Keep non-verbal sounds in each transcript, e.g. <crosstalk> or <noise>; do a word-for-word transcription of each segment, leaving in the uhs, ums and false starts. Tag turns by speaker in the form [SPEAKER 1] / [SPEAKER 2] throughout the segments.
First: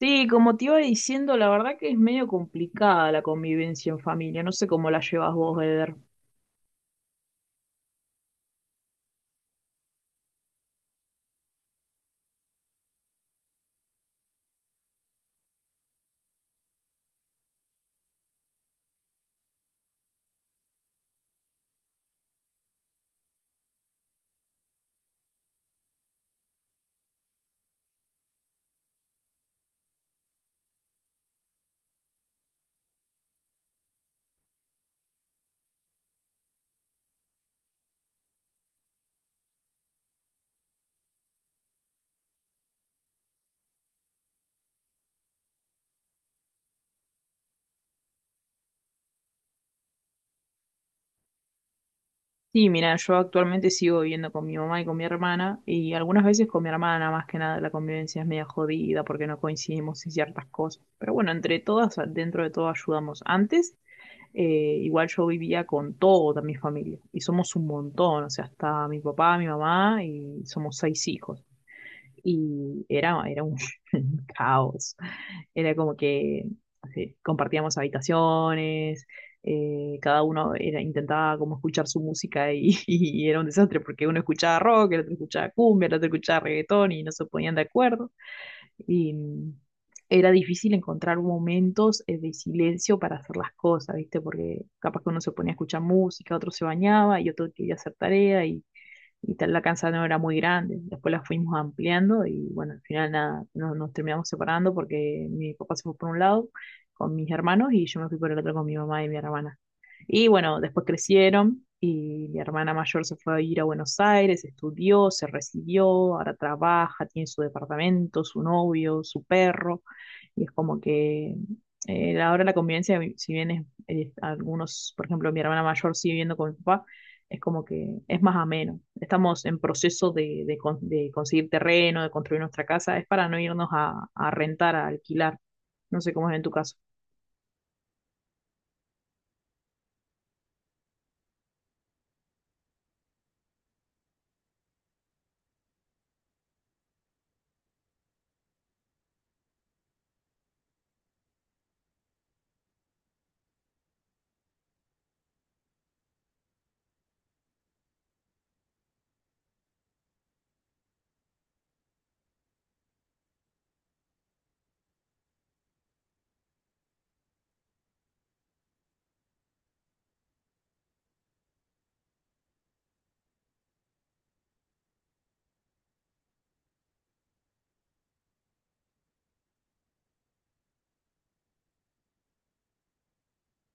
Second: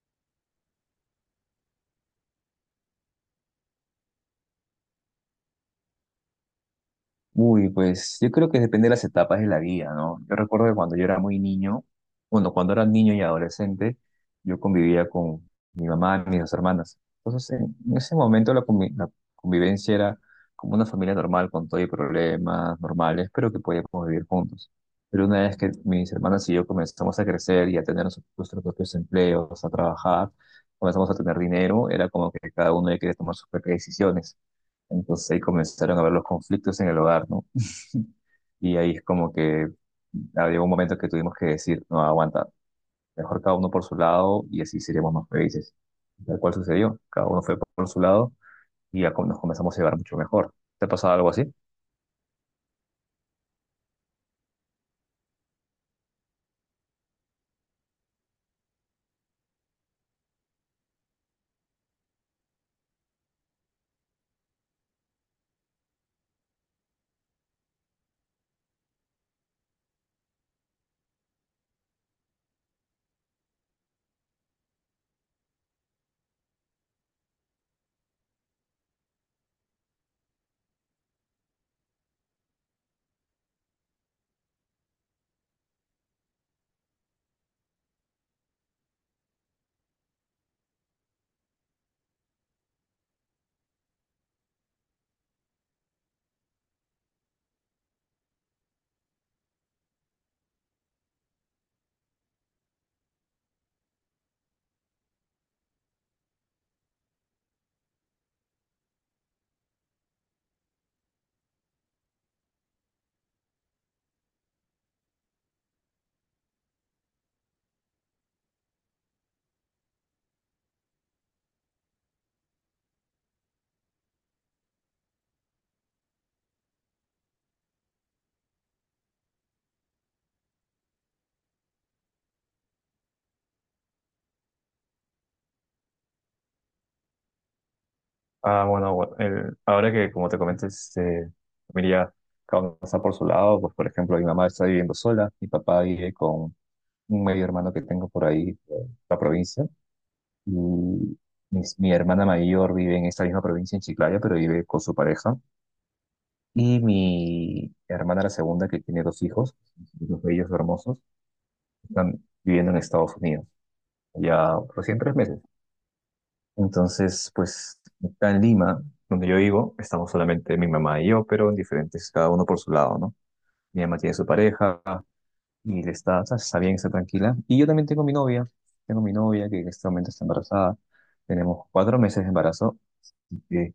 [SPEAKER 1] Sí, como te iba diciendo, la verdad que es medio complicada la convivencia en familia. No sé cómo la llevas vos, Eder.
[SPEAKER 2] Uy, pues yo creo que depende de las etapas de la vida, ¿no? Yo recuerdo que cuando yo era muy niño, bueno, cuando era niño y adolescente, yo convivía con mi mamá y mis dos hermanas. Entonces, en en ese momento la, convi- la convivencia era como una familia normal, con todo y problemas normales, pero que podíamos vivir juntos. Pero una vez que mis hermanas y yo comenzamos a crecer y a tener nos- nuestros propios empleos, a trabajar, comenzamos a tener dinero, era como que cada uno ya quería tomar sus propias decisiones. Entonces ahí comenzaron a haber los conflictos en el hogar, ¿no? Y ahí es como que había un momento que tuvimos que decir, no, aguanta, mejor cada uno por su lado y así seríamos más felices. Tal cual sucedió, cada uno fue por su lado y ya com- nos comenzamos a llevar mucho mejor. ¿Te ha pasado algo así?
[SPEAKER 1] Sí, mira, yo actualmente sigo viviendo con mi mamá y con mi hermana, y algunas veces con mi hermana, más que nada, la convivencia es media jodida porque no coincidimos en ciertas cosas. Pero bueno, entre todas, dentro de todo ayudamos. Antes, eh, igual yo vivía con toda mi familia, y somos un montón, o sea, hasta mi papá, mi mamá, y somos seis hijos. Y era, era un <laughs> caos. Era como que así, compartíamos habitaciones, eh, cada uno era, intentaba como escuchar su música y, <laughs> y era un desastre porque uno escuchaba rock, el otro escuchaba cumbia, el otro escuchaba reggaetón y no se ponían de acuerdo. Y mm, era difícil encontrar momentos eh, de silencio para hacer las cosas, ¿viste? Porque capaz que uno se ponía a escuchar música, otro se bañaba y otro quería hacer tarea y tal, la casa no era muy grande. Después la fuimos ampliando y bueno, al final nada, no- nos, terminamos separando porque mi papá se fue por un lado con mis hermanos y yo me fui por el otro con mi mamá y mi hermana. Y bueno, después crecieron y mi hermana mayor se fue a ir a Buenos Aires, estudió, se recibió, ahora trabaja, tiene su departamento, su novio, su perro. Y es como que eh, ahora la convivencia, si bien es, es algunos, por ejemplo, mi hermana mayor sigue viviendo con mi papá, es como que es más ameno. Estamos en proceso de, de con- de conseguir terreno, de construir nuestra casa, es para no irnos a, a rentar, a alquilar. No sé cómo es en tu caso.
[SPEAKER 2] Ah, bueno, bueno, el- ahora que como te comenté, este, mira, cada uno está por su lado, pues por ejemplo, mi mamá está viviendo sola, mi papá vive con un medio hermano que tengo por ahí, eh, en la provincia, y mis- mi hermana mayor vive en esta misma provincia, en Chiclayo, pero vive con su pareja. Y mi hermana, la segunda, que tiene dos hijos, dos bellos, hermosos, están viviendo en Estados Unidos, ya recién tres meses. Entonces, pues, acá en Lima, donde yo vivo, estamos solamente mi mamá y yo, pero en diferentes, cada uno por su lado, ¿no? Mi mamá tiene su pareja y le está, está bien, está tranquila. Y yo también tengo mi novia, tengo mi novia que en este momento está embarazada. Tenemos cuatro meses de embarazo y que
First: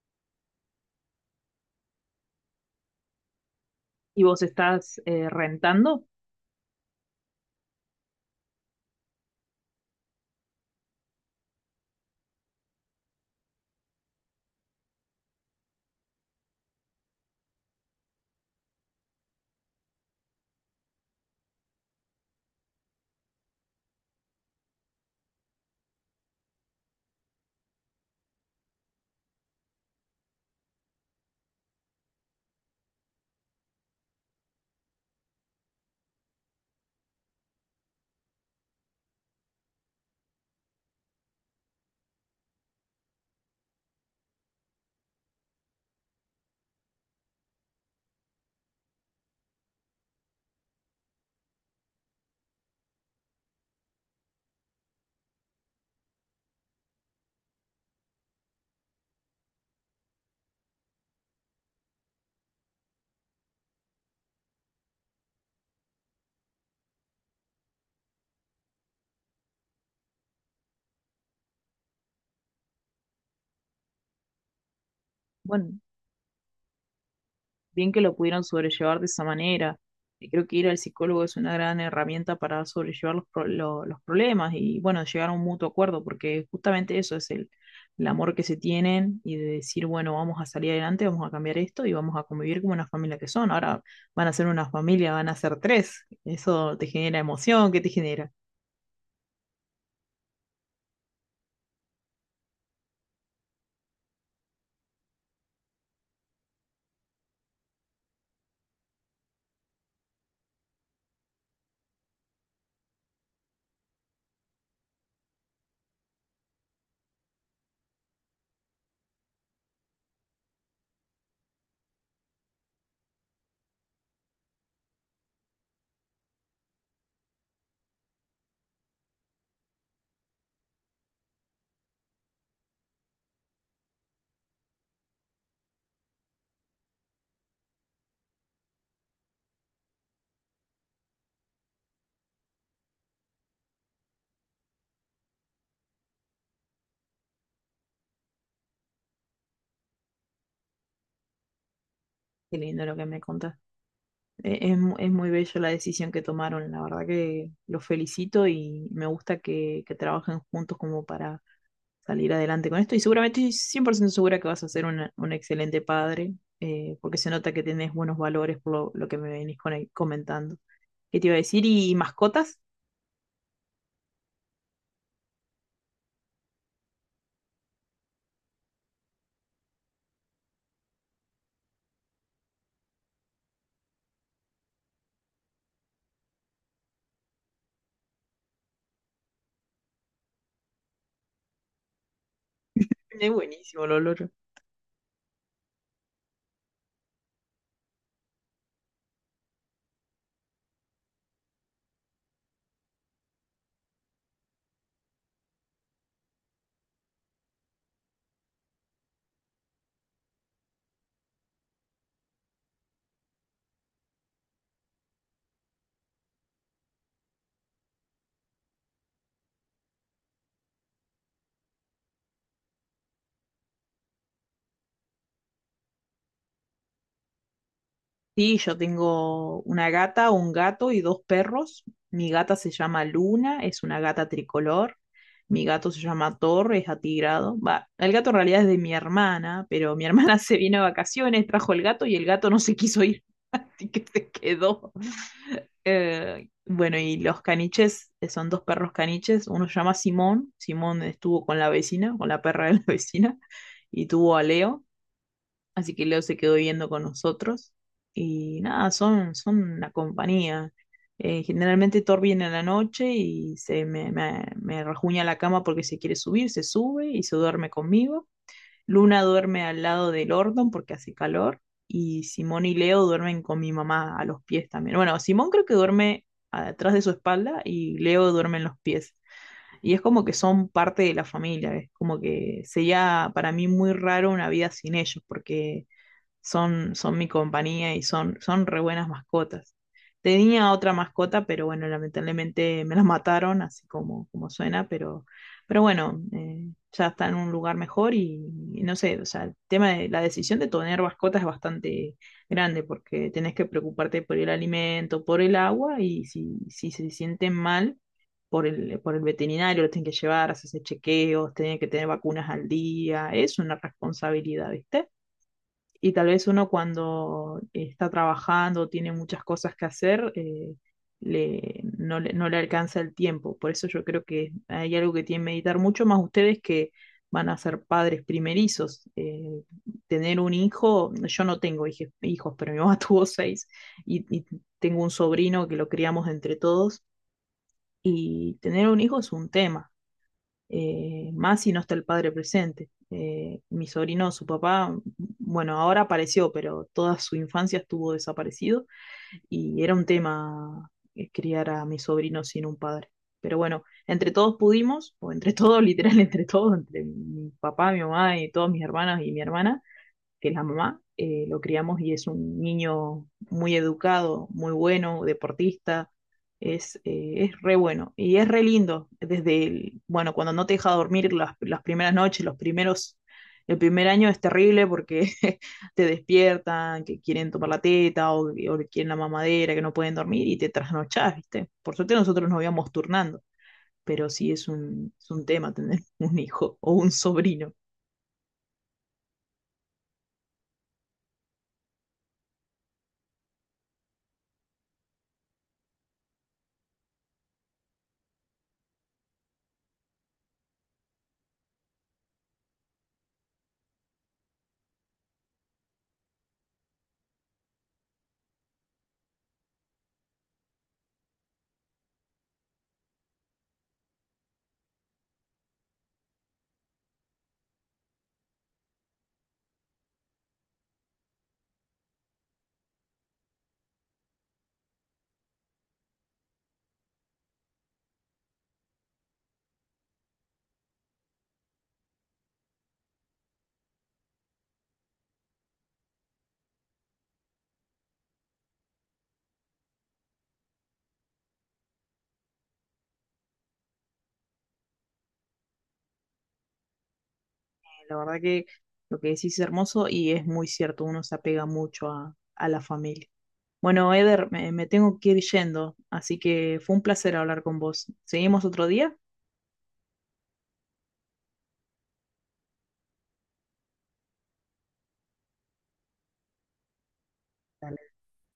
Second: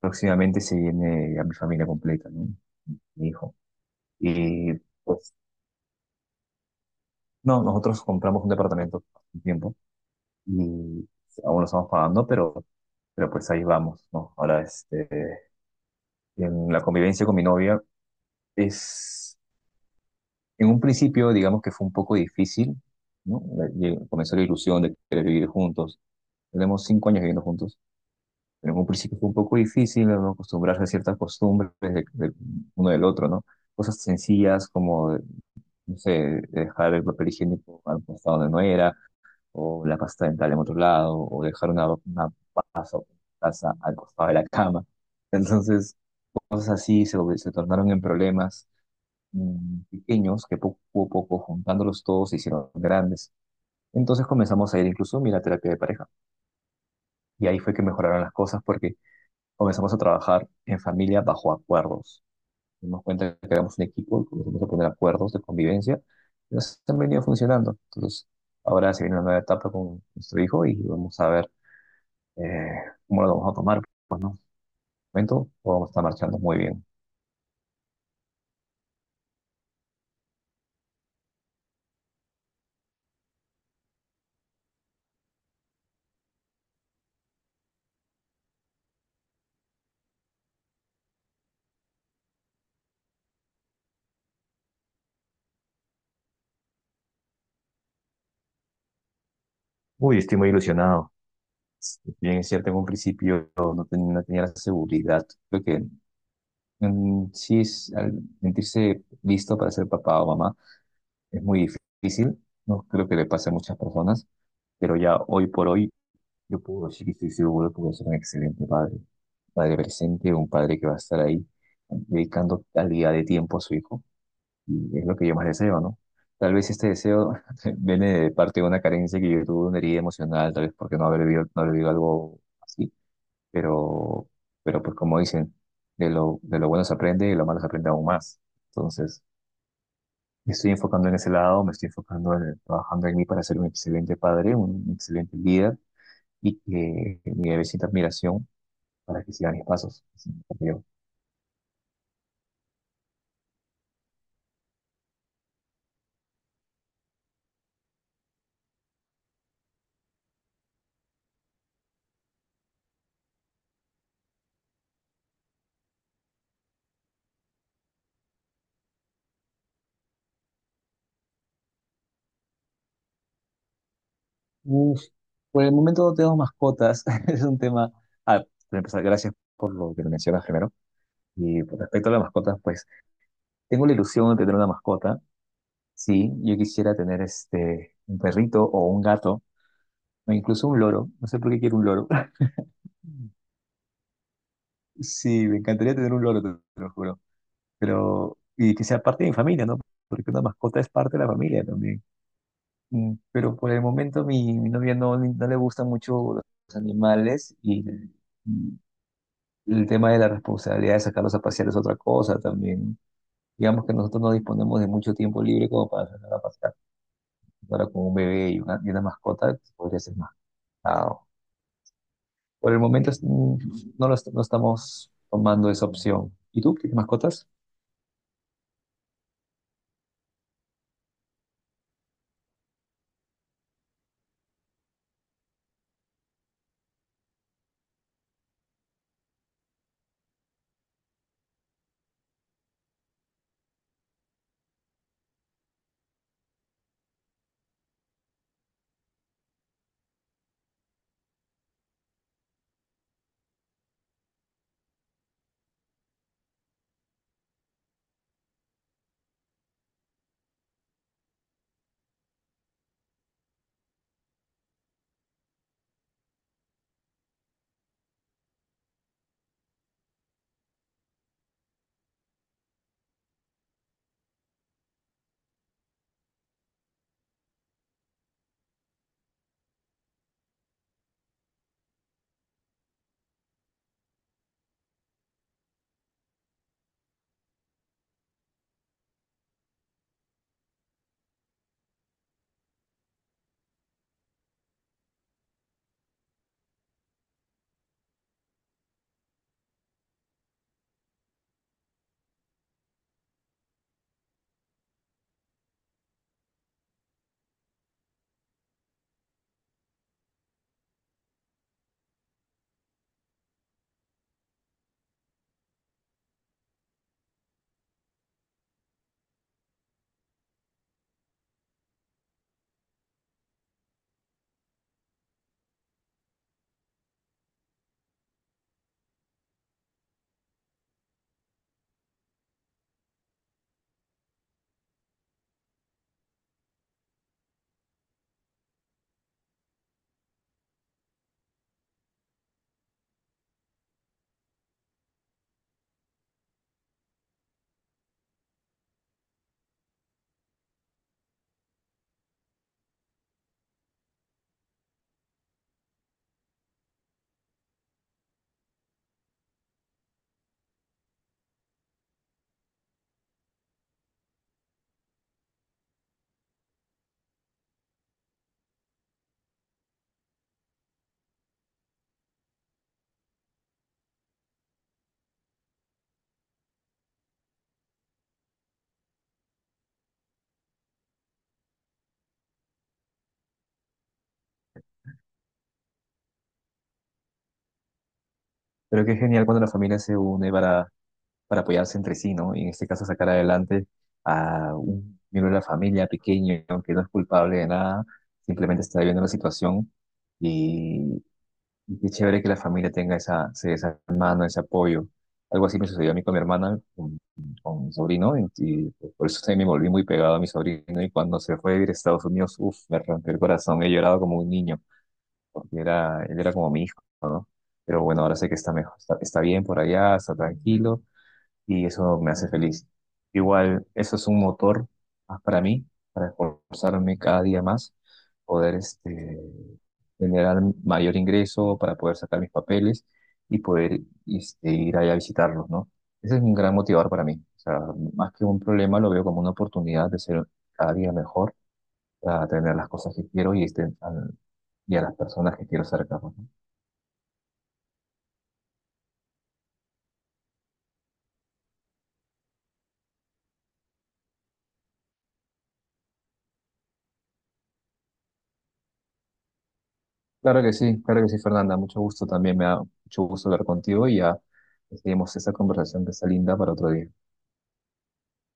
[SPEAKER 2] próximamente se viene a mi familia completa, ¿no? Mi hijo.
[SPEAKER 1] ¿Y vos
[SPEAKER 2] Y
[SPEAKER 1] estás eh,
[SPEAKER 2] pues
[SPEAKER 1] rentando?
[SPEAKER 2] no, nosotros compramos un departamento hace un tiempo y aún lo estamos pagando, pero, pero pues ahí vamos, ¿no? Ahora, este, en la convivencia con mi novia es, en un principio, digamos que fue un poco difícil, ¿no? Le- Comenzó la ilusión de querer vivir juntos. Tenemos cinco años viviendo juntos, pero en un principio fue un poco difícil, ¿no? Acostumbrarse a ciertas costumbres de- de uno del otro, ¿no? Cosas sencillas como, no sé, dejar el papel higiénico al costado donde no era o la pasta dental en otro lado, o dejar una, una pasta o taza al costado de la cama. Entonces, cosas así se, vol- se tornaron en problemas mm, pequeños que poco a poco, juntándolos todos, se hicieron grandes. Entonces comenzamos a ir incluso, mira, a terapia de pareja. Y ahí fue que mejoraron las cosas porque comenzamos a trabajar en familia bajo acuerdos. Nos dimos cuenta que éramos un equipo, comenzamos a poner acuerdos de convivencia y nos han venido funcionando. Entonces, ahora se viene una nueva etapa con nuestro hijo y vamos a ver. Eh, ¿Cómo lo vamos a tomar? ¿Por el momento o
[SPEAKER 1] Bueno,
[SPEAKER 2] vamos a estar marchando muy bien?
[SPEAKER 1] bien que lo pudieron sobrellevar de esa manera. Y creo que ir al psicólogo es una gran herramienta para sobrellevar los, pro- lo- los problemas y, bueno, llegar a un mutuo acuerdo, porque justamente eso es el, el amor que se tienen y de decir, bueno, vamos a salir adelante, vamos a cambiar esto y vamos a convivir como una familia que son. Ahora van a ser una familia, van a ser tres. Eso te genera emoción, ¿qué te genera?
[SPEAKER 2] Uy, estoy muy ilusionado. Si bien, es cierto, en un principio no, ten- no tenía la seguridad. Creo que mm, sí, es- al sentirse listo para ser papá o mamá es muy difícil. No creo que le pase a muchas personas, pero ya hoy por hoy yo puedo decir que estoy seguro que voy a ser un excelente padre. Padre presente, un padre que va a estar ahí dedicando calidad de tiempo a su hijo. Y es lo que yo más deseo, ¿no? Tal vez este deseo <laughs> viene de parte de una carencia que yo tuve, una herida emocional, tal vez porque no haber vivido, no haber vivido algo así, pero, pero pues como dicen, de lo, de lo bueno se aprende y de lo malo se aprende aún más. Entonces, me estoy enfocando en ese lado, me estoy enfocando en trabajando en mí para ser un excelente padre, un excelente líder y que mi bebé admiración para que sigan mis pasos.
[SPEAKER 1] Qué lindo lo que me contás. Eh, Es, mu- es muy bello la decisión que tomaron, la verdad que los felicito y me gusta que, que trabajen juntos como para salir adelante con esto y seguramente estoy cien por ciento segura que vas a ser una- un excelente padre, eh, porque se nota que tenés buenos valores por lo, lo que me venís con- eh, comentando. ¿Qué te iba a decir? ¿Y mascotas?
[SPEAKER 2] Uf, por el momento no tenemos mascotas. <laughs> Es un tema. Ah, para empezar, gracias por lo que me mencionas primero. Y por respecto a las mascotas, pues tengo la ilusión de tener una mascota. Sí, yo quisiera tener este, un perrito o un gato, o incluso un loro. No sé por qué quiero un loro. <laughs>
[SPEAKER 1] Es buenísimo, Lolo.
[SPEAKER 2] Sí, me encantaría tener un loro, te te lo juro. Pero, y que sea parte de mi familia, ¿no? Porque una mascota es parte de la familia también. Mm, Pero por el momento mi, mi novia no, no le gustan mucho los animales y, el tema de la responsabilidad de sacarlos a pasear es otra cosa también. Digamos que nosotros no disponemos de mucho tiempo libre como para sacar a pasear. Ahora con un bebé y una, y una mascota pues, podría ser más complicado. Por el momento es- mm, no, lo est- no estamos tomando esa opción. ¿Y tú, tienes mascotas?
[SPEAKER 1] Sí, yo tengo una gata, un gato y dos perros. Mi gata se llama Luna, es una gata tricolor. Mi gato se llama Thor, es atigrado. Va, el gato en realidad es de mi hermana, pero mi hermana <laughs> se vino a vacaciones, trajo el gato y el gato no se quiso ir, <laughs> así que se quedó. Eh, bueno, y los caniches, eh, son dos perros caniches. Uno se llama Simón, Simón estuvo con la vecina, con la perra de la <laughs> vecina, y tuvo a Leo. Así que Leo se quedó viviendo con nosotros y nada, son, son una compañía. Eh, generalmente Thor viene a la noche y se me, me, me rajuña la cama porque se quiere subir, se sube y se duerme conmigo. Luna duerme al lado del Ordon porque hace calor y Simón y Leo duermen con mi mamá a los pies también. Bueno, Simón creo que duerme atrás de su espalda y Leo duerme en los pies. Y es como que son parte de la familia, es como que sería para mí muy raro una vida sin ellos porque son, son mi compañía y son, son re buenas mascotas. Tenía otra mascota, pero bueno, lamentablemente me la mataron, así como, como suena, pero, pero bueno, eh, ya está en un lugar mejor y, y no sé, o sea, el tema de la decisión de tener mascotas es bastante grande porque tenés que preocuparte por el alimento, por el agua y si, si se sienten mal por el, por el veterinario, lo tienen que llevar, hacerse chequeos, tienen que tener vacunas al día, es una responsabilidad, ¿viste? Y tal vez uno cuando está trabajando, tiene muchas cosas que hacer, eh, le, no, le, no le alcanza el tiempo. Por eso yo creo que hay algo que tienen que meditar mucho más ustedes que van a ser padres primerizos. Eh, tener un hijo, yo no tengo hije- hijos, pero mi mamá <laughs> tuvo seis y, y tengo un sobrino que lo criamos entre todos. Y tener un hijo es un tema eh, más si no está el padre presente. Eh, mi sobrino, su papá, bueno, ahora apareció, pero toda su infancia estuvo desaparecido y era un tema eh, criar a mi sobrino sin un padre. Pero bueno, entre todos pudimos, o entre todos, <laughs> literal, entre todos, entre mi papá, mi mamá y todas mis hermanas y mi hermana, que es la mamá, eh, lo criamos y es un niño muy educado, muy bueno, deportista, es, eh, es re bueno y es re lindo desde el, bueno, cuando no te deja dormir las, las primeras noches, los primeros, el primer año es terrible porque <laughs> te despiertan, que quieren tomar la teta o, o quieren la mamadera, que no pueden dormir y te trasnochás, ¿viste? Por suerte nosotros nos íbamos turnando. Pero sí es un, es un tema tener <laughs> un hijo o un sobrino.
[SPEAKER 2] Pero qué genial cuando la familia se une para, para apoyarse entre sí, ¿no? Y en este caso sacar adelante a un miembro de la familia pequeño que no es culpable de nada, simplemente está viviendo la situación. Y qué chévere que la familia tenga esa, se- esa mano, ese apoyo. Algo así me sucedió a mí con mi hermana, con, con mi sobrino, y, y por eso también me volví muy pegado a mi sobrino. Y cuando se fue a vivir a Estados Unidos, uff, me rompió el corazón. He llorado como un niño, porque era, él era como mi hijo, ¿no? Pero bueno, ahora sé que está mejor, está, está bien por allá, está tranquilo y eso me hace feliz. Igual, eso es un motor más para mí, para esforzarme cada día más, poder este, generar mayor ingreso, para poder sacar mis papeles y poder este, ir allá a visitarlos, ¿no? Ese es un gran motivador para mí. O sea, más que un problema, lo veo como una oportunidad de ser cada día mejor, para tener las cosas que quiero y, este, al- y a las personas que quiero cerca, ¿no?
[SPEAKER 1] La verdad que lo que decís es hermoso y es muy cierto, uno se apega mucho a, a la familia. Bueno, Eder, me, me tengo que ir yendo, así que fue un placer hablar con vos. ¿Seguimos otro día?
[SPEAKER 2] Claro que sí, claro que sí, Fernanda. Mucho gusto también, me da mucho gusto hablar contigo y ya seguimos esta conversación que está linda para otro día.
[SPEAKER 1] Dale.